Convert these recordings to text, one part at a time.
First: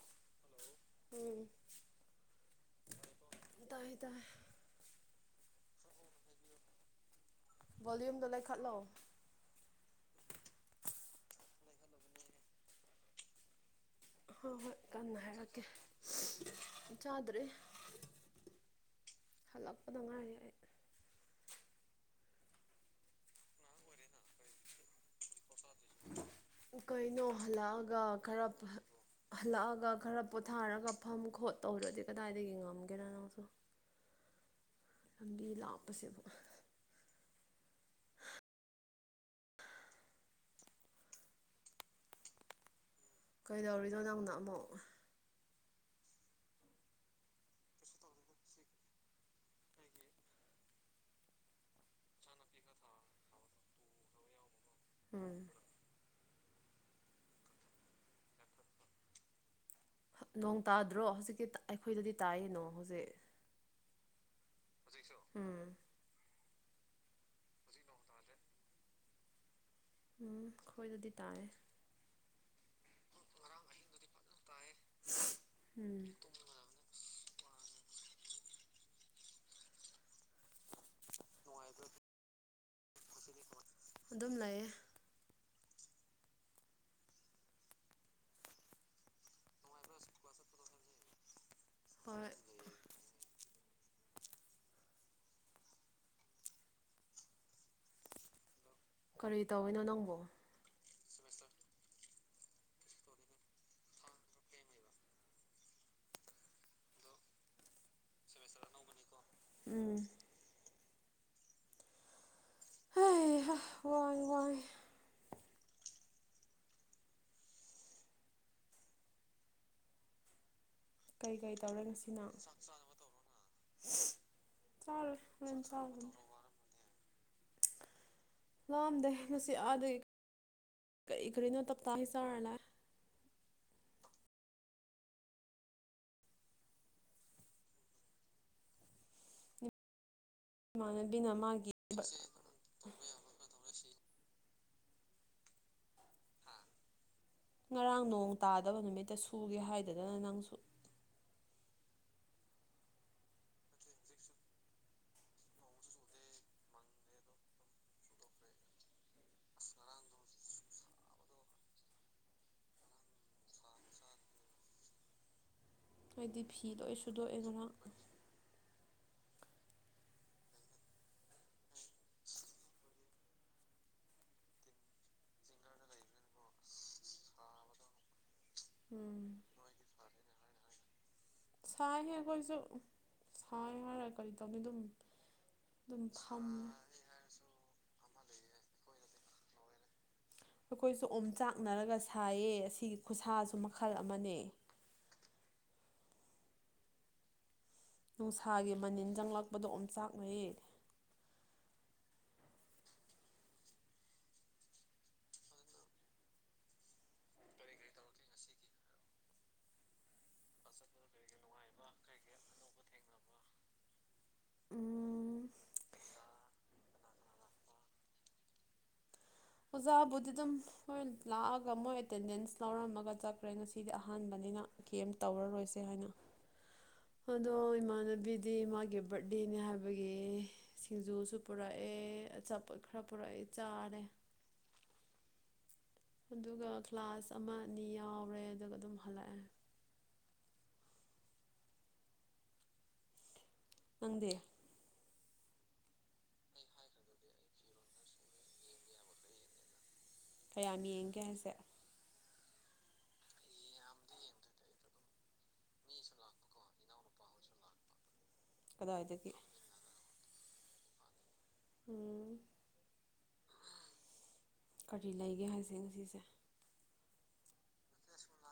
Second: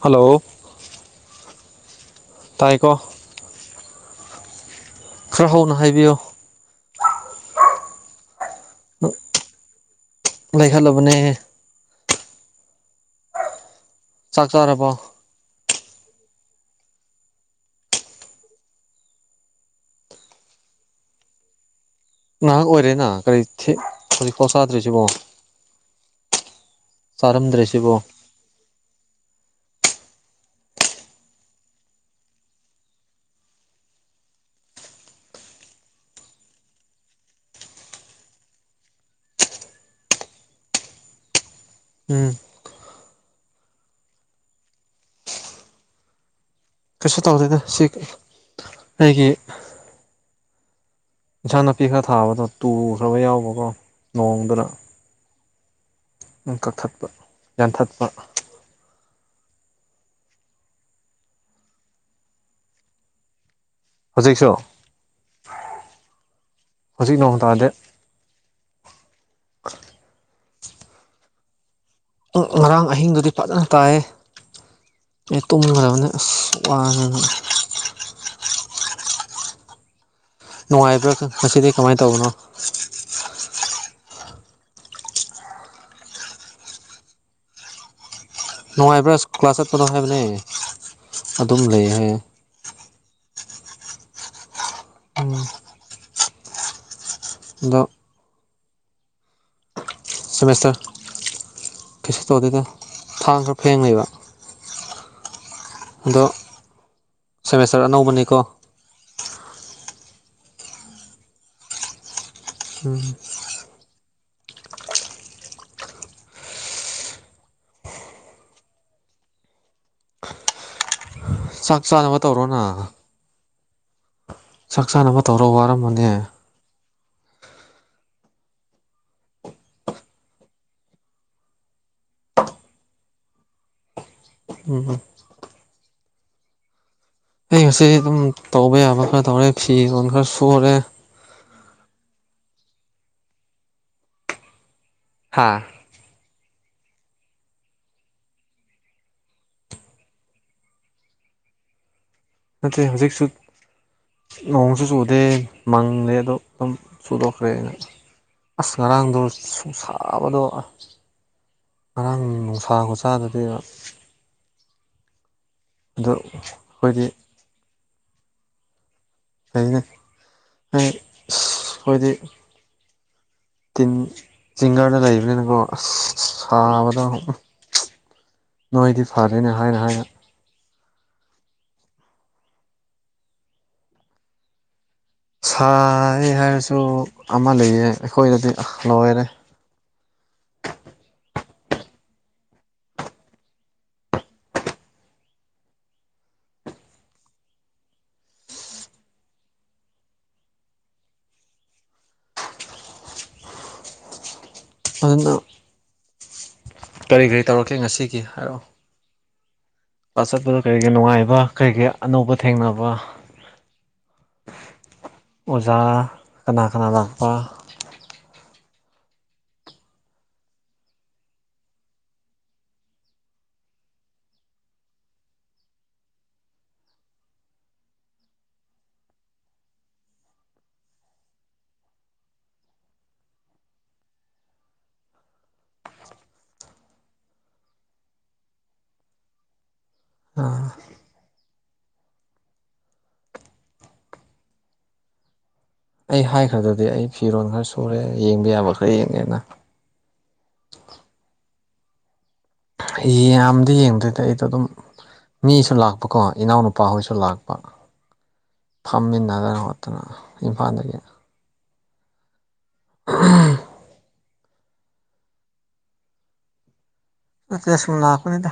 Hello ꯎꯝ ꯇꯥꯏꯀꯣ ꯇꯥꯏꯌꯦ ꯇꯥꯏ ꯈꯔ ꯍꯧꯅ ꯍꯥꯏꯕꯤꯌꯣ ꯚꯣꯂ꯭ꯌꯨꯝꯗꯣ ꯂꯩꯈꯠꯂꯣ ꯂꯩꯈꯠꯂꯕꯅꯦ ꯆꯥꯛ ꯍꯣꯏ ꯍꯣꯏ ꯆꯥꯔꯕꯣ ꯀꯟꯅ ꯍꯥꯏꯔꯛꯀꯦ ꯆꯥꯗ꯭ꯔꯤ ꯍꯜꯂꯛꯄꯗ ꯉꯥꯏꯔꯤ ꯑꯩ ꯉꯍꯥꯛ ꯑꯣꯏꯔꯦꯅ ꯀꯔꯤ ꯍꯧꯖꯤꯛꯐꯥꯎ ꯆꯥꯗ꯭ꯔꯤꯁꯤꯕꯣ ꯀꯩꯅꯣ ꯆꯥꯔꯝꯗ꯭ꯔꯤꯁꯤꯕꯣ ꯍꯜꯂꯛꯑꯒ ꯈꯔ ꯍꯜꯂꯛꯑꯒ ꯈꯔ ꯄꯣꯊꯥꯔꯒ ꯐꯝ ꯈꯣꯠ ꯇꯧꯗ꯭ꯔꯗꯤ ꯀꯗꯥꯏꯗꯒꯤ ꯉꯝꯒꯦꯔ ꯅꯪꯁꯨ ꯂꯝꯕꯤ ꯂꯥꯛꯄꯁꯦꯕ ꯎꯝ ꯀꯩꯗꯧꯔꯤꯅꯣ ꯅꯪꯅ ꯑꯃꯨꯛ ꯀꯩꯁꯨ ꯇꯧꯗꯦꯗ ꯁꯤ ꯑꯩꯒꯤ ꯏꯟꯁꯥꯡ ꯅꯥꯄꯤ ꯈꯔ ꯊꯥꯕꯗꯣ ꯇꯨꯈ꯭ꯔꯕ ꯌꯥꯎꯕꯀꯣ ꯅꯣꯡꯗꯨꯅ ꯎꯝ ꯀꯛꯊꯠꯄ ꯌꯥꯟꯊꯠꯄ ꯅꯣꯡ ꯇꯥꯗ꯭ꯔꯣ ꯍꯧꯖꯤꯛꯛꯇꯤ ꯑꯩꯈꯣꯏꯗꯗꯤ ꯇꯥꯏꯌꯦ ꯅꯣꯡ ꯍꯧꯖꯤꯛ ꯍꯧꯖꯤꯛꯁꯨ ꯍꯧꯖꯤꯛꯁꯨ ꯎꯝ ꯍꯧꯖꯤꯛ ꯅꯣꯡ ꯇꯥꯥꯗꯦ ꯎꯝ ꯈꯣꯏꯗꯗꯤ ꯇꯥꯌꯦ ꯉꯔꯥꯡ ꯑꯍꯤꯡꯗꯨꯗꯤ ꯐꯖꯅ ꯇꯥꯏꯌꯦ ꯑ ꯎꯝ ꯇꯨꯝꯈ꯭ꯔꯕꯅꯤ ꯑꯁ ꯋꯥꯗꯅ ꯅꯨꯡꯉꯥꯏꯕ꯭ꯔꯥ ꯉꯁꯤꯗꯤ ꯀꯃꯥꯏꯅ ꯇꯧꯕꯅꯣ ꯑꯗꯨꯝ ꯂꯩꯌꯦ ꯅꯨꯡꯉꯥꯏꯕ꯭ꯔꯥ ꯀ꯭ꯂꯥꯁ ꯆꯠꯄꯗꯣ ꯍꯥꯏꯕꯅꯦ ꯑꯗꯨꯝ ꯂꯩ ꯍꯥꯏꯌꯦ [unintelligible] ꯑ ꯑꯗꯣ ꯀꯔꯤ ꯇꯧꯋꯤꯅꯣ ꯅꯪꯕꯣ ꯁꯦꯃꯦꯁꯇꯔ ꯀꯩꯁꯨ ꯇꯧꯗꯦꯗ ꯊꯥꯡ ꯈꯔ ꯐꯦꯡ ꯂꯩꯕ ꯑꯗꯣ ꯁꯦꯃꯦꯁꯇꯔ ꯑꯅꯧꯕꯅꯤꯀꯣ ꯎꯝ ꯎꯝ ꯍꯩꯍꯥ ꯋꯥꯏ ꯋꯥꯏ ꯀꯩ ꯀꯩ ꯆꯥꯛ ꯇꯧꯔꯦ ꯆꯥꯅꯕ ꯉꯁꯤꯅ ꯇꯧꯔꯣꯅ ꯆꯥꯛ ꯆꯥꯔꯦ ꯆꯥꯅꯕ ꯇꯧꯔꯣ ꯍꯣꯔꯦꯟ ꯋꯥꯔꯝꯕꯅꯦ ꯂꯝꯗꯦ ꯉꯁꯤ ꯑꯗꯩ ꯀꯔꯤ ꯀꯔꯤꯅꯣ ꯇꯞ ꯇꯥ ꯉꯩ ꯆꯔ ꯂꯥꯛꯑꯦ ꯎꯝꯝ ꯑꯩ ꯉꯁꯤ ꯑꯗꯨꯝ ꯇꯧꯕ ꯌꯥꯕ ꯈꯔ ꯇꯧꯔꯦ ꯐꯤꯔꯣꯟ ꯈꯔꯁꯨ ꯏꯃꯥꯟꯅꯕꯤꯅ ꯃꯥꯒꯤ ꯍꯥꯥ ꯉꯔꯥꯡ ꯅꯣꯡ ꯇꯥꯗꯕ ꯅꯨꯃꯤꯠꯇ ꯁꯨꯒꯦ ꯍꯥꯏꯗꯗꯅ ꯅꯪꯁꯨ ꯅꯠꯇꯦ ꯍꯧꯖꯤꯛꯁꯨ ꯅꯣꯡꯁꯨ ꯆꯨꯗꯦ ꯃꯪꯗꯦ ꯑꯗꯣ ꯑꯗꯨꯝ ꯆꯨꯗꯣꯛꯈ꯭ꯔꯦ ꯑꯩꯅ ꯑꯁ ꯉꯔꯥꯡꯗꯣ ꯁꯨꯡꯁꯥꯕꯗꯣ ꯉꯔꯥꯡ ꯅꯨꯡꯁꯥ ꯈꯨꯁꯥꯗꯨꯗꯤ ꯑꯗꯣ ꯍꯥꯏꯗꯤ ꯐꯤ ꯂꯣꯏ ꯑꯩꯈꯣꯏꯗꯤ ꯁꯨꯗꯣꯛꯑꯦꯗꯅ ꯐꯩꯌꯦ ꯑꯩꯈꯣꯏꯗꯤ ꯇꯤꯟ ꯆꯤꯡꯒꯗ ꯂꯩꯕꯅꯤꯅꯀꯣ ꯑꯁ ꯁꯥꯕꯗꯣ ꯅꯣꯏꯗꯤ ꯎꯝ ꯐꯔꯦꯅꯦ ꯍꯥꯏꯅ ꯍꯥꯏꯅ ꯁꯥꯏꯍꯦ ꯑꯩꯈꯣꯏꯁꯨ ꯁꯥꯏ ꯍꯥꯏꯔꯒ ꯀꯔꯤ ꯇꯧꯅꯤ ꯑꯗꯨꯝ ꯑꯗꯨꯝ ꯁꯥꯏ ꯐꯝꯃꯦ ꯍꯥꯏꯔꯁꯨ ꯑꯃ ꯂꯩꯌꯦ ꯑꯩꯈꯣꯏꯗꯗꯤ ꯂꯣꯏꯔꯦ ꯑꯩꯈꯣꯏꯁꯨ ꯑꯣꯝ ꯆꯥꯛꯅꯔꯒ ꯁꯥꯏꯌꯦ ꯑꯁꯤꯒꯤ ꯈꯨꯁꯥꯁꯨ ꯃꯈꯜ ꯑꯃꯅꯦ ꯅꯨꯡꯁꯥꯒꯤ ꯃꯅꯤꯟ ꯆꯪꯂꯛꯄꯗꯣ ꯑꯣꯝꯆꯥꯛꯅꯩꯌꯦ ꯑꯗꯨꯅ ꯀꯔꯤ ꯀꯔꯤ ꯇꯧꯔꯛꯀꯦ ꯉꯁꯤꯒꯤ ꯍꯥꯏꯔꯛꯑꯣ ꯆꯠꯄꯗ ꯀꯔꯤꯒꯤ ꯅꯨꯡꯉꯥꯏꯕ ꯀꯔꯤꯒꯤ ꯑꯅꯧꯕ ꯊꯦꯡꯅꯕ [unintelligible] ꯎ ꯑꯣꯖꯥ ꯀꯅꯥ ꯀꯅꯥ ꯂꯥꯛꯄ ꯑꯣꯖꯥꯕꯨꯗꯤ ꯗꯨꯝ ꯍꯣꯏ ꯂꯥꯛꯑꯒ ꯃꯣꯏ ꯑꯦꯇꯦꯟꯗꯦꯟꯁ ꯂꯧꯔꯝꯃꯒ ꯆꯠꯈ꯭ꯔꯦ ꯉꯁꯤꯗꯤ ꯑꯍꯥꯟꯕꯅꯤꯅ ꯀꯦꯝ ꯇꯧꯔꯔꯣꯏꯁꯦ ꯍꯥꯏꯅ ꯑꯗꯣ ꯏꯃꯥꯟꯅꯕꯤꯗꯤ ꯃꯥꯒꯤ ꯕꯥꯔꯗꯦꯅꯦ ꯍꯥꯏꯕꯒꯤ ꯁꯤꯡꯖꯨꯁꯨ ꯄꯨꯔꯛꯑꯦ ꯑꯆꯥꯄꯣꯠ ꯈꯔ ꯄꯨꯔꯛꯑꯦ ꯆꯥꯔꯦ ꯑꯗꯨꯒ ꯀ꯭ꯂꯥꯁ ꯑꯃ ꯑꯅꯤ ꯌꯥꯎꯔꯦ ꯑꯗꯨꯒ ꯑꯗꯨꯝ ꯍꯜꯂꯛꯑꯦ ꯑꯥ ꯅꯪꯗꯤ ꯑꯩ ꯍꯥꯏꯈ꯭ꯔꯗꯨꯗꯤ ꯑꯩ ꯐꯤꯔꯣꯟ ꯈꯔ ꯁꯨꯔꯦ ꯌꯦꯡꯕ ꯌꯥꯕ ꯈꯔ ꯌꯦꯡꯉꯦꯅ ꯀꯌꯥꯝ ꯌꯦꯡꯒꯦ ꯍꯥꯏꯁꯦ ꯌꯥꯝꯗꯤ ꯌꯦꯡꯗꯦꯗ ꯑꯩꯗꯣ ꯑꯗꯨꯝ ꯃꯤꯁꯨ ꯂꯥꯛꯄꯀꯣ ꯏꯅꯥꯎꯅꯨꯄꯥꯍꯣꯏꯁꯨ ꯂꯥꯛꯄ ꯀꯗꯥꯏꯗꯒꯤ ꯐꯝꯃꯤꯟꯅꯗꯅ ꯅꯠꯇꯅ ꯏꯝꯐꯥꯜꯗꯒꯤ ꯎꯝ ꯀꯔꯤ ꯂꯩꯒꯦ ꯍꯥꯏꯁꯦ ꯉꯁꯤꯁꯦ ꯅꯇꯦ ꯁꯨꯝ ꯂꯥꯛꯄꯅꯤꯗ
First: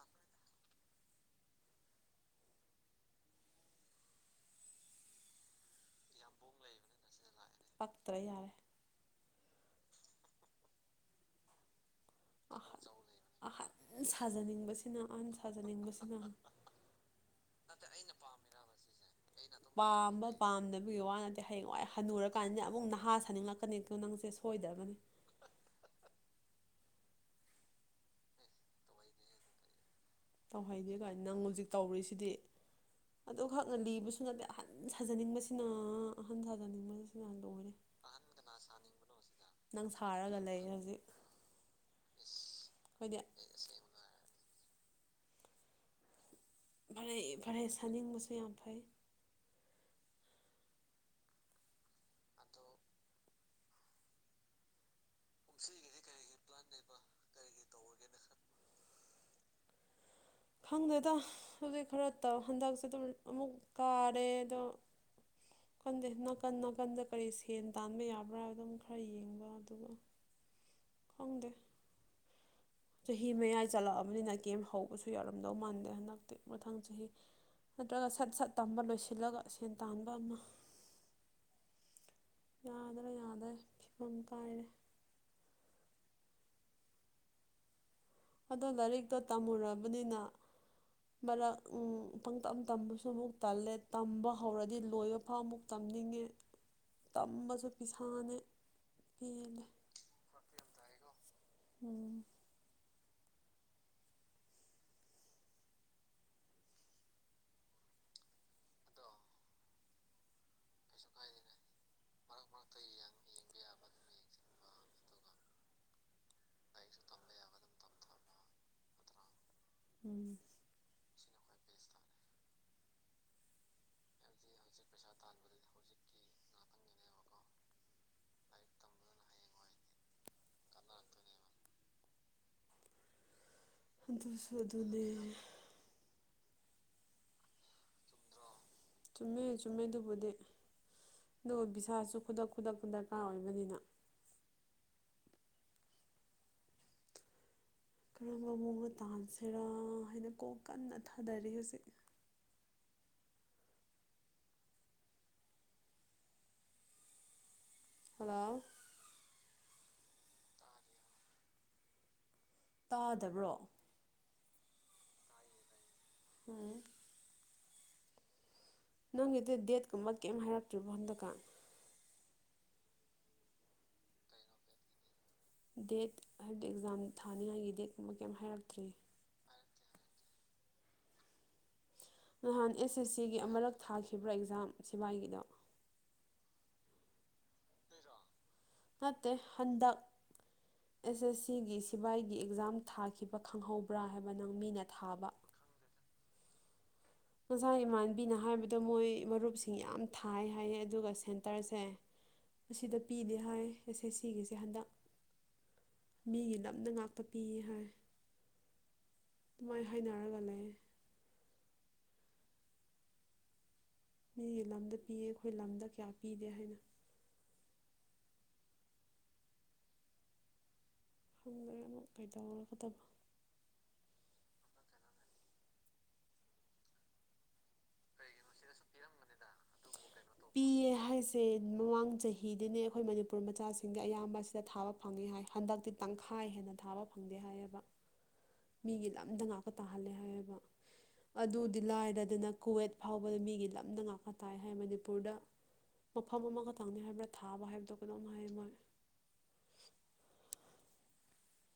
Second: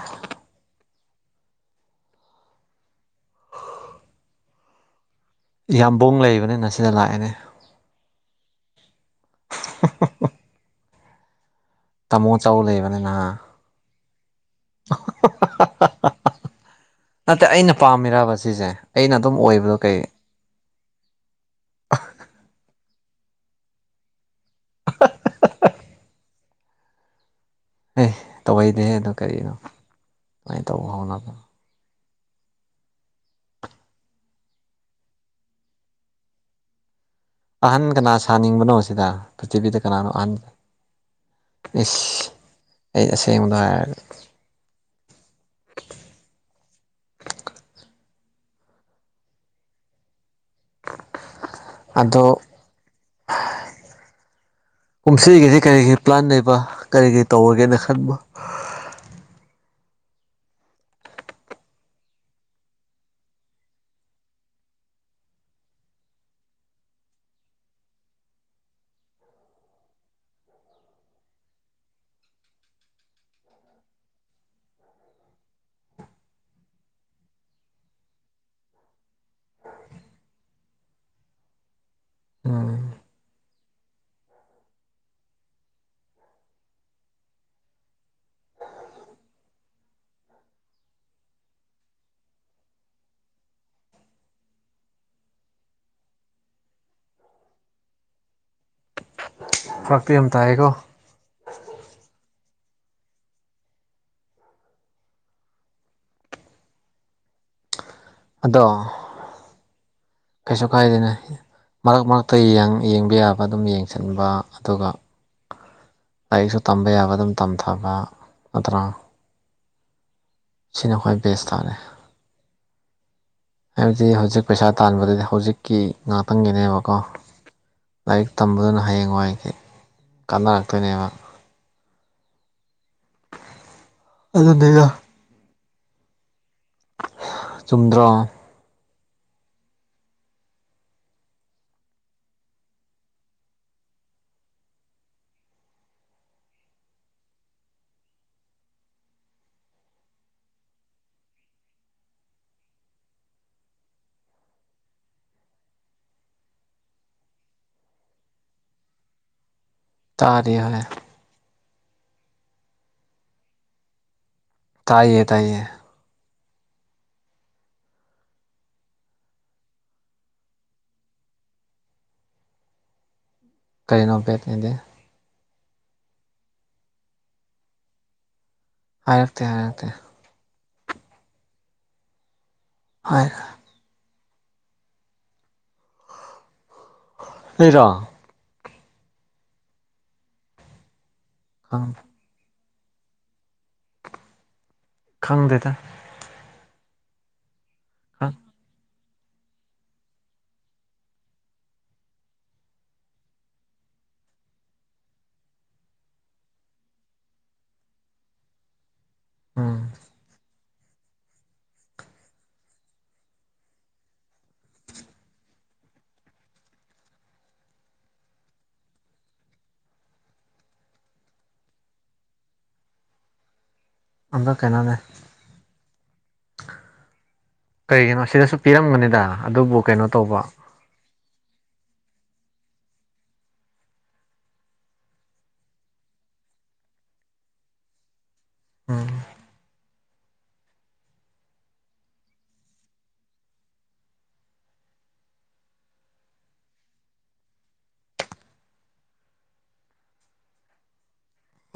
ꯌꯥꯝꯕꯨꯡ ꯂꯩꯕꯅꯤꯅ ꯁꯤꯗ ꯂꯥꯛꯏꯅꯦ ꯄꯥꯛꯇ꯭ꯔꯦ ꯌꯥꯔꯦ ꯎ ꯇꯥꯃꯣ ꯆꯧ ꯂꯩꯕꯅꯤꯅ ꯑꯍꯟ ꯁꯥꯖꯅꯤꯡꯕꯁꯤꯅ ꯑꯍꯟ ꯁꯥꯖꯅꯤꯡꯕꯁꯤꯅ ꯅꯠꯇꯦ ꯅꯠꯇ ꯑꯩꯅ ꯄꯥꯝꯃꯤꯔꯕ ꯁꯤꯁꯦ ꯑꯩꯅ ꯑꯗꯨꯝ ꯑꯣꯏꯕꯗꯣ ꯀꯩ ꯄꯥꯝꯃꯦ ꯄꯥꯝꯗꯅꯕꯒꯤ ꯋꯥ ꯅꯠꯇꯦ ꯍꯌꯦꯡꯋꯥꯏ ꯍꯟꯅꯨꯔꯀꯥꯟꯗꯅꯦ ꯑꯃꯨꯛ ꯅꯍꯥ ꯁꯥꯅꯤꯡꯂꯛꯀꯅꯤ ꯅꯪꯁꯦ ꯁꯣꯏꯗꯕꯅꯤ ꯍ ꯇꯧꯅꯦ ꯑꯗꯨꯗꯣ ꯀꯔꯤꯒꯤꯅꯣ ꯇꯧꯍꯩꯅꯦ ꯀꯥꯏ ꯅꯪ ꯍꯧꯖꯤꯛ ꯇꯧꯔꯔꯤꯁꯤꯗꯤ ꯑꯗꯨꯈꯛꯅ ꯂꯤꯕꯁꯨ ꯅꯠꯇꯦ ꯑꯍꯟ ꯁꯥꯖꯅꯤꯡꯕꯁꯤꯅ ꯑꯍꯟ ꯁꯥꯖꯅꯤꯡ ꯑꯍꯟ ꯀꯅꯥ ꯁꯥꯅꯤꯡꯕꯅꯣ ꯁꯤꯗ ꯄ꯭ꯔꯤꯊꯤꯕꯤꯗ ꯅꯪ ꯀꯅꯥꯅꯣ ꯑꯍꯟ ꯁꯥꯔꯒ ꯂꯩ ꯍꯧꯖꯤꯛ ꯏꯁ ꯑꯩ ꯑꯩꯈꯣꯏꯗꯤ ꯑꯁꯦꯡꯕꯗ ꯍꯥꯏꯔꯒꯦ ꯐꯔꯦ ꯐꯔꯦ ꯁꯥꯅꯤꯡꯕꯁꯨ ꯌꯥꯝ ꯐꯩ ꯑꯗꯣ ꯀꯨꯝꯁꯤꯒꯤꯁꯤ ꯀꯔꯤꯒꯤ ꯄ꯭ꯂꯥꯟ ꯂꯩꯕ ꯀꯔꯤꯒꯤꯔꯤ ꯇꯧꯔꯒꯦꯅ ꯈꯟꯕ ꯈꯪꯗꯦꯗ ꯍꯧꯖꯤꯛ ꯈꯔ ꯇꯧ ꯍꯟꯗꯛꯁꯦ ꯑꯗꯨꯝ ꯑꯃꯨꯛ ꯀꯥꯔꯦ ꯑꯗꯣ ꯅꯥꯀꯟꯗꯦ ꯅꯥꯀꯟ ꯅꯥꯀꯟꯗ ꯀꯔꯤ ꯁꯦꯟ ꯇꯥꯟꯕ ꯌꯥꯕ꯭ꯔꯥ ꯑꯗꯨꯝ ꯈꯔ ꯌꯦꯡꯕ ꯑꯗꯨꯒ ꯐꯪꯗꯦ ꯆꯍꯤ ꯃꯌꯥꯏ ꯆꯠꯂꯛꯑꯕꯅꯤꯅ ꯒꯦꯝ ꯍꯧꯕꯁꯨ ꯌꯥꯔꯝꯗꯧ ꯃꯥꯟꯗꯦ ꯍꯟꯗꯛꯇꯤ ꯃꯊꯪ ꯆꯍꯤ ꯅꯠꯇ꯭ꯔꯒ ꯁꯠ ꯁꯠ ꯇꯝꯕ ꯂꯣꯏꯁꯤꯜꯂꯒ ꯁꯦꯟ ꯇꯥꯟꯕ ꯑꯃ [inaudible] ꯌꯥꯗ꯭ꯔꯥ ꯌꯥꯗ꯭ꯔꯦ ꯐꯤꯕꯝ ꯀꯥꯏꯔꯦ ꯑꯗꯣ ꯂꯥꯏꯔꯤꯛꯇꯣ ꯇꯝꯃꯨꯔꯕꯅꯤꯅ ꯃꯔꯛ ꯑ ꯄꯪꯇꯝ ꯇꯝꯕꯁꯨ ꯑꯃꯨꯛ ꯇꯜꯂꯦ ꯇꯝꯕ ꯍꯧꯔꯗꯤ ꯂꯣꯏꯕ ꯐꯥꯎ ꯑꯃꯨꯛ ꯇꯝꯅꯤꯡꯉꯦ ꯇꯝꯕꯁꯨ ꯄꯤꯁꯥꯅꯦ ꯄꯦꯜꯂꯦ ꯐꯔꯛꯇꯤ ꯌꯝ ꯇꯥꯏꯀꯣ ꯎꯝ ꯑꯗꯣ ꯀꯩꯁꯨ ꯀꯥꯏꯗꯦꯅ ꯃꯔꯛ ꯃꯔꯛꯇ ꯌꯦꯡ ꯌꯦꯡꯕ ꯌꯥꯕ ꯑꯗꯨꯝ ꯌꯦꯡꯁꯤꯟꯕ ꯑꯗꯨꯒ ꯂꯥꯏꯔꯤꯛꯁꯨ ꯇꯝꯕ ꯌꯥꯕ ꯑꯗꯨꯝ ꯇꯝꯊꯕ ꯅꯠꯇ꯭ꯔꯥ? ꯎꯝ ꯁꯤꯅ ꯈ꯭ꯋꯥꯏ ꯕꯦꯁ ꯇꯥꯔꯦ ꯍꯥꯏꯕꯗꯤ ꯍꯧꯖꯤꯛ ꯄꯩꯁꯥ ꯇꯥꯟꯕꯗꯗꯤ ꯍꯧꯖꯤꯛ ꯀꯤ ꯉꯥꯛꯇꯪꯒꯤꯅꯦꯕꯀꯣ ꯂꯥꯏꯔꯤꯛ ꯇꯝꯕꯗꯨꯅ ꯍꯌꯦꯡꯋꯥꯏꯒꯤ ꯀꯥꯟꯅꯔꯛꯇꯣꯏꯅꯦꯕ꯫ ꯑꯗꯨꯁꯨ ꯑꯗꯨꯅꯤꯗ ꯑꯗꯨꯅꯦ ꯆꯨꯝꯗ꯭ꯔꯣ? ꯆꯨꯝꯃꯦ ꯆꯨꯝꯃꯦꯗꯨꯕꯨꯗꯤ ꯗꯨꯒ ꯕꯤꯁꯥꯁꯨ ꯈꯨꯗꯛ ꯈꯨꯗꯛꯀꯗ ꯄꯥꯃꯕꯅꯤꯅ ꯀꯔꯝꯕ ꯃꯑꯣꯡꯗ ꯇꯥꯟꯁꯤꯔꯥ ꯍꯥꯏꯅ ꯀꯣꯛ ꯀꯟꯅ ꯊꯥꯗꯔꯤ ꯍꯧꯖꯤꯛ ꯍꯜꯂꯣ ꯇꯥꯗꯦ ꯍꯦ ꯇꯥꯗꯕ꯭ꯔꯣ? ꯇꯥꯏꯌꯦ ꯇꯥꯏꯌꯦ ꯍꯝ ꯅꯪꯒꯤꯗꯤ ꯗꯦꯠꯀꯨꯝꯕ ꯀꯩꯝ ꯍꯥꯏꯔꯛꯇ꯭ꯔꯤꯕ ꯍꯟꯗꯛꯀ ꯀꯩꯅꯦ ꯕꯦꯠ ꯑꯗꯤ ꯗꯦꯠ ꯍꯥꯏꯕꯗꯤ ꯑꯦꯛꯖꯥꯝ ꯊꯥꯅꯤꯡꯉꯥꯏꯒꯤ ꯗꯦꯠꯀꯨꯝꯕ ꯀꯩꯝ ꯍꯥꯏꯔꯛꯇ꯭ꯔꯤ ꯍꯥꯏꯔꯛꯇꯦ ꯍꯥꯏꯔꯛꯇꯦ ꯅꯍꯥꯟ ꯑꯦꯁ ꯑꯦꯁ ꯍꯥꯏ ꯁꯤꯒꯤ ꯑꯃꯔꯛ ꯊꯥꯈꯤꯕ꯭ꯔꯥ ꯑꯦꯛꯖꯥꯝ ꯁꯤꯕꯥꯏꯒꯤꯗꯣ? [unintelligible] ꯅꯠꯇꯦ ꯍꯟꯗꯛ ꯑꯦꯁ ꯑꯦꯁ ꯁꯤꯒꯤ ꯁꯤꯚꯥꯏ ꯒꯤ ꯑꯦꯛꯖꯥꯝ ꯊꯥꯈꯤꯕ ꯈꯪꯍꯧꯕ꯭ꯔꯥ ꯍꯥꯏꯕ ꯅꯪ ꯃꯤꯅ ꯊꯥꯕ ꯈꯪꯗꯦꯗ ꯉꯁꯥꯏ ꯏꯃꯥꯟꯕꯤꯅ ꯍꯥꯏꯕꯗꯣ ꯃꯣꯏ ꯃꯔꯨꯞꯁꯤꯡ ꯌꯥꯝ ꯊꯥꯏ ꯍꯥꯏꯌꯦ ꯑꯗꯨꯒ ꯁꯦꯟꯇꯔꯁꯦ ꯑꯁꯤꯗ ꯄꯤꯗꯦ ꯍꯥꯏ ꯑꯦꯁ ꯑꯦꯁ ꯁꯤꯒꯤꯁꯦ ꯍꯟꯗꯛ ꯃꯤꯒꯤ ꯅꯝꯅ ꯉꯥꯛꯄ ꯄꯤꯌꯦ ꯍꯥꯏ ꯎꯝ ꯑꯗꯨꯃꯥꯏꯅ ꯍꯥꯏꯅꯔꯒ ꯂꯩ꯫ ꯃꯤꯒꯤ ꯂꯝꯗ ꯄꯤꯌꯦ ꯑꯩꯈꯣꯏ ꯂꯝꯗ ꯀꯌꯥ ꯄꯤꯗꯦ ꯍꯥꯏꯅ꯫ ꯈꯪꯗꯦ ꯑꯃꯨꯛ ꯀꯩꯗꯧꯔꯒꯗꯕ ꯑꯝꯗ ꯀꯅꯥꯅ ꯀꯩꯒꯤꯅꯣ ꯁꯤꯗꯁꯨ ꯄꯤꯔꯝꯒꯅꯤꯗ ꯑꯗꯨꯕꯨ ꯀꯩꯅꯣ ꯇꯧꯕ ꯍꯦ ꯃꯃꯥꯡ ꯆꯍꯤꯗꯤꯅꯦ ꯑꯩꯈꯣꯏ ꯃꯅꯤꯄꯨꯔ ꯃꯆꯥꯁꯤꯡꯅ ꯑꯌꯥꯝꯕ ꯁꯤꯗ ꯊꯥꯕ ꯐꯪꯉꯦ ꯍꯥꯏ ꯍꯟꯗꯛꯇꯤ ꯇꯪꯈꯥꯏ ꯍꯦꯟꯅ ꯊꯥꯕ ꯐꯪꯗꯦ ꯍꯥꯏꯌꯦꯕ ꯃꯤꯒꯤ ꯎꯝ ꯂꯝꯗ ꯉꯥꯛꯀ ꯇꯥꯍꯜꯂꯦ ꯍꯥꯏꯕ꯫ ꯑꯗꯨꯗꯤ ꯂꯥꯏꯔꯗꯅ ꯀꯨꯋꯦꯠ ꯐꯥꯎꯕ ꯃꯤꯒꯤ ꯂꯝꯅ ꯉꯥꯛꯀ ꯇꯥꯏ ꯍꯥꯏ ꯃꯅꯤꯄꯨꯔꯗ ꯃꯐꯝ ꯑꯃꯈꯇꯪꯅꯤ ꯍꯥꯏꯕ꯭ꯔꯥ ꯊꯥꯕ ꯍꯥꯏꯕꯗꯣ ꯀꯩꯅꯝ ꯍꯥꯏ ꯃꯣꯏ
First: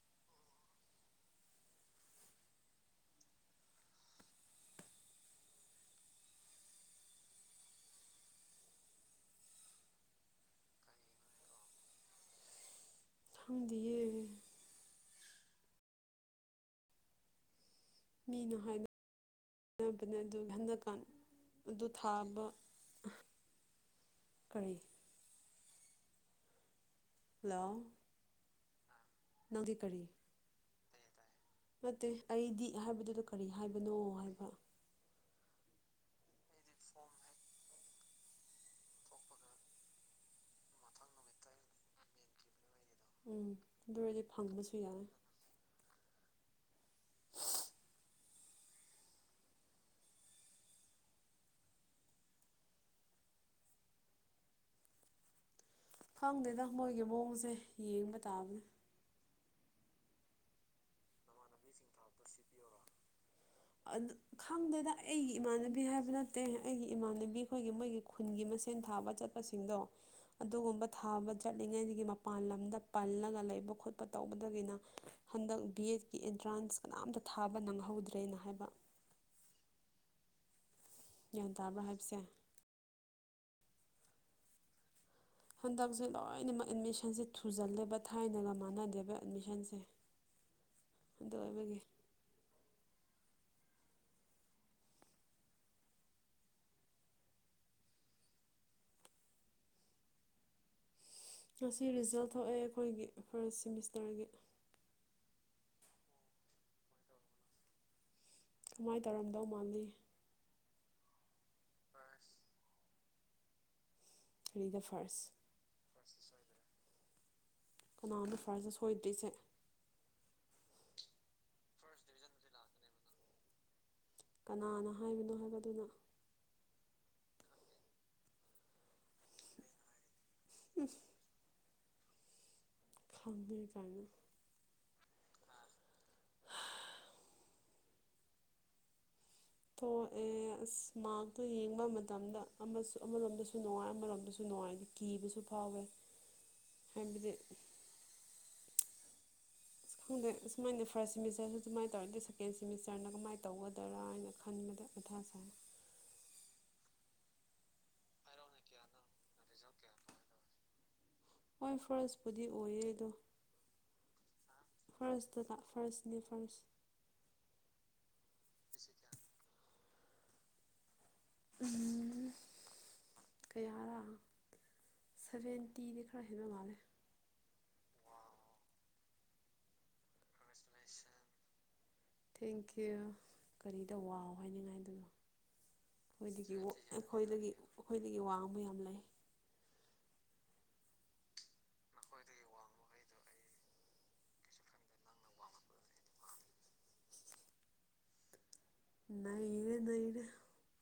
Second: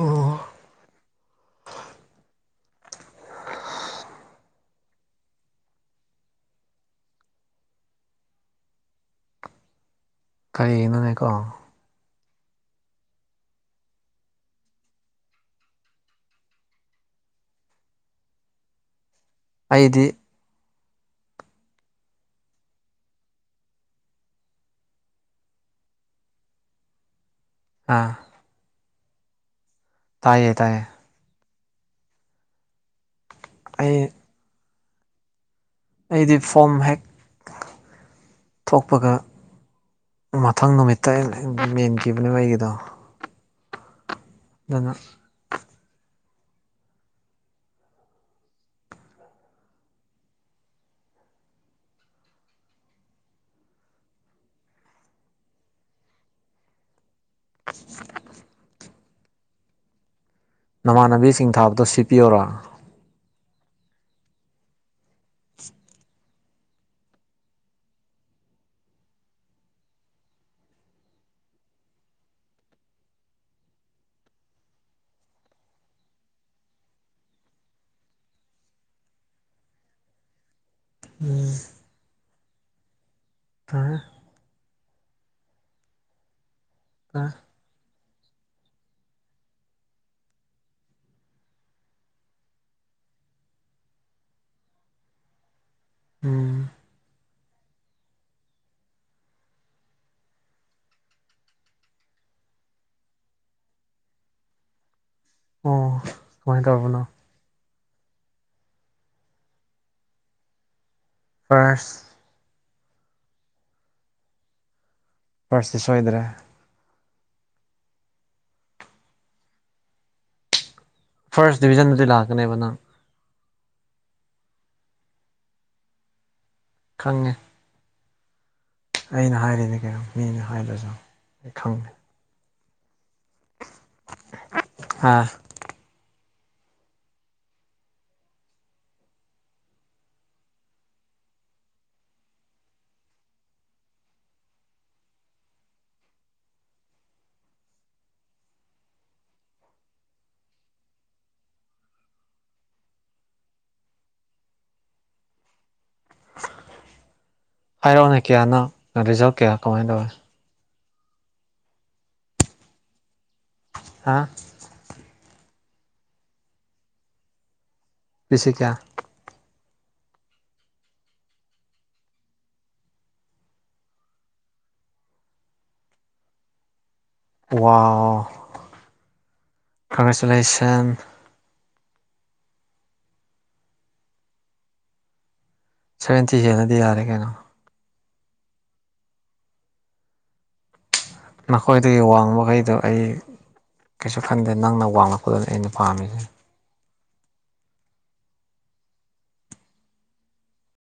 ꯑꯣ ꯀꯔꯤꯅꯣꯅꯦꯀꯣ ꯈꯪꯗꯦꯌꯦ ꯃꯤꯅ ꯍꯥꯏꯅ ꯑꯩꯗꯤ ꯍꯥꯏꯅꯕꯅꯦ ꯑꯗꯨ ꯍꯟꯗꯛꯀꯥꯟ ꯑꯗꯨ ꯊꯥꯕ ꯀꯔꯤ ꯍꯜꯂꯣ ꯑ ꯅꯪꯒꯤ ꯀꯔꯤ ꯇꯥꯏꯌꯦ ꯇꯥꯏꯌꯦ ꯅꯠꯇꯦ ꯑꯩꯗꯤ ꯍꯥꯏꯕꯗꯨꯗ ꯀꯔꯤ ꯍꯥꯏꯕꯅꯣ ꯑꯩ ꯍꯥꯏꯕ ꯑꯩꯗꯤ ꯐꯣꯝ ꯍꯦꯛ ꯊꯣꯛꯄꯒ ꯃꯊꯪ ꯅꯨꯃꯤꯠꯇꯝ ꯌꯦꯟꯈꯤꯕꯅꯦꯕ ꯑꯩꯒꯤꯗꯣ ꯎꯝ ꯑꯗꯨ ꯑꯣꯏꯔꯗꯤ ꯐꯪꯕꯁꯨ ꯑꯗꯨꯅ ꯌꯥꯏꯌꯦ [unintelligible] ꯈꯪꯗꯦꯗ ꯃꯣꯏꯒꯤ ꯃꯑꯣꯡꯁꯦ ꯌꯦꯡꯕ ꯇꯥꯕꯅꯦ ꯅꯃꯥꯟꯅꯕꯤꯁꯤꯡ ꯊꯥꯕꯗꯣ ꯁꯤꯠꯄꯤꯌꯣꯔ ꯑꯗꯨ ꯑꯗꯨ ꯈꯪꯗꯅ ꯑꯩꯒꯤ ꯏꯃꯥꯟꯅꯕꯤ ꯍꯥꯏꯕ ꯅꯠꯇꯦ ꯑꯩꯒꯤ ꯏꯃꯥꯟꯅꯕꯤ ꯑꯩꯈꯣꯏꯒꯤ ꯃꯣꯏꯒꯤ ꯈꯨꯟꯒꯤ ꯃꯁꯦꯟ ꯊꯥꯕ ꯆꯠ ꯇꯁꯤꯡꯁꯤꯡꯗꯣ ꯑꯗꯨꯒꯨꯝꯕ ꯊꯥꯕ ꯆꯠꯂꯤꯉꯩꯗꯒꯤ ꯃꯄꯥꯟ ꯂꯝꯗ ꯄꯜꯂꯒ ꯂꯩꯕ ꯈꯣꯠꯄ ꯇꯧꯕꯗꯒꯤꯅ ꯍꯟꯗꯛ ꯕꯤ ꯑꯦꯗꯀꯤ ꯑꯦꯟꯇ꯭ꯔꯥꯟꯁ ꯀꯅꯥꯝꯇ ꯊꯥꯕ ꯅꯪꯍꯧꯗ꯭ꯔꯦꯅ ꯍꯥꯏꯕ ꯎꯝ ꯒ꯭ꯌꯥꯟ ꯇꯥꯕ꯭ꯔꯥ ꯍꯥꯏꯕꯁꯦ [inaudible] ꯍꯟꯗꯛꯁꯦ ꯂꯣꯏꯅꯃꯛ ꯑꯦꯠꯃꯤꯁꯟꯁꯦ ꯐꯔꯦ ꯊꯨꯖꯜꯂꯦ ꯕꯠ ꯊꯥꯏꯅꯒ ꯃꯥꯟꯅꯗꯦꯕ ꯑꯦꯠꯃꯤꯁꯟꯁꯦ ꯑꯗꯨ ꯑꯣꯏꯕꯒꯤ ꯎꯝ ꯉꯁꯤ ꯔꯤꯖꯜ ꯊꯣꯛꯑꯦ ꯑꯩꯈꯣꯏꯒꯤ ꯐꯥꯔꯁ ꯁꯤꯦꯃꯤꯁꯇꯔꯒꯤ ꯑꯣ ꯀꯃꯥꯏꯅ ꯇꯧꯔꯕꯅꯣ ꯀꯃꯥꯏꯅ ꯇꯧꯔꯝꯗꯧ ꯃꯥꯜꯂꯤ ꯐꯔꯦꯁ ꯀ꯭ꯂꯥꯁ ꯔꯤ ꯗ ꯐꯥꯔꯁ ꯄꯥꯔꯁꯇꯤ ꯁꯣꯏꯗ꯭ꯔꯦ ꯀꯅꯥꯅ ꯐꯔꯁ ꯁꯣꯏꯗ꯭ꯔꯤꯁꯦ ꯐꯥꯔꯁ ꯗꯤꯕꯤꯖꯟꯗꯗꯤ ꯂꯥꯛꯀꯅꯦꯕ ꯅꯪ ꯀꯅꯥꯅ ꯍꯥꯏꯕꯅꯣ ꯍꯥꯏꯕꯗꯨꯅ ꯈꯪꯉꯤ ꯑꯩꯅ ꯍꯥꯏꯔꯤꯅꯤ ꯀꯩꯅꯣ ꯃꯤꯅ ꯍꯥꯏꯔꯁꯨ ꯑꯩ ꯈꯪꯗꯦ ꯈꯪꯉꯦ ꯀꯥꯏꯅ ꯑꯁ ꯊꯣꯛꯑꯦ ꯑꯁ ꯃꯔꯛꯇꯣ ꯌꯦꯡꯕ ꯃꯇꯝꯗ ꯑꯃꯁꯨ ꯑꯃꯔꯣꯝꯗꯁꯨ ꯅꯨꯡꯉꯥꯏ ꯑꯃꯔꯣꯝꯗꯁꯨ ꯅꯨꯡꯉꯥꯏꯅꯤ ꯀꯤꯕꯁꯨ ꯐꯥꯎꯋꯦ [unintelligible] ꯍꯥꯏꯕꯗꯤ ꯑꯁ ꯈꯪꯗꯦ ꯑꯁꯨꯃꯥꯏꯅ ꯐꯥꯔꯁ ꯁꯦꯃꯤꯁꯇꯔꯁꯨ ꯁꯨꯃꯥꯏꯅ ꯇꯧꯔꯗꯤ ꯁꯦꯀꯦꯟ ꯁꯦꯃꯤꯁꯇꯔꯅ ꯀꯃꯥꯏꯅ ꯇꯧꯒꯗꯔꯥ ꯍꯥꯏꯅ ꯈꯟꯕꯗ ꯀꯊꯥ ꯁꯥ ꯍꯥꯏꯔꯛꯑꯣꯅꯦ ꯀꯌꯥꯅꯣ ꯔꯤꯖꯜ ꯀꯌꯥ ꯀꯃꯥꯏꯅ ꯇꯧꯏꯤ ꯍꯣꯏ ꯐꯥꯔꯁꯄꯨꯗꯤ ꯑꯣꯏꯌꯦꯦꯗꯣ ꯍꯥ ꯐꯔꯁꯇ ꯐꯔꯁꯅꯦ ꯐꯔꯁ ꯁꯤ ꯀꯌꯥ ꯁꯤ ꯎꯝ ꯀꯌꯥꯔꯥ ꯁꯚꯦꯟꯇꯤꯗꯤ ꯈꯔ ꯍꯦꯟꯕ ꯃꯥꯜꯂꯦ ꯋꯥ ꯀꯪꯒ꯭ꯔꯦꯆꯨꯂꯦꯁꯟ ꯊꯦꯡꯀ꯭ꯌꯨ ꯀꯔꯤꯗ ꯋꯥꯑꯣ ꯍꯥꯏꯅꯤꯡꯉꯥꯏꯗꯨꯅꯣ ꯁꯚꯦꯟꯇꯤ ꯑꯩꯈꯣꯏꯗꯒꯤ ꯍꯦꯜꯂꯗꯤ ꯌꯥꯔꯦ ꯀꯩꯅꯣ ꯑꯩꯈꯣꯏꯗꯒꯤ ꯑꯩꯈꯣꯏꯗꯒꯤ ꯋꯥꯡꯕ ꯌꯥꯝ ꯂꯩ ꯅꯈꯣꯏꯗꯒꯤ ꯋꯥꯡꯕꯈꯩꯗꯣ ꯑꯩ ꯀꯩꯁꯨ ꯈꯟꯗꯦ ꯅꯪꯅ ꯋꯥꯡꯂꯛꯄꯗꯅ ꯑꯩꯅ ꯄꯥꯝꯃꯤꯁꯦ ꯅꯩꯅꯦ ꯅꯩꯔ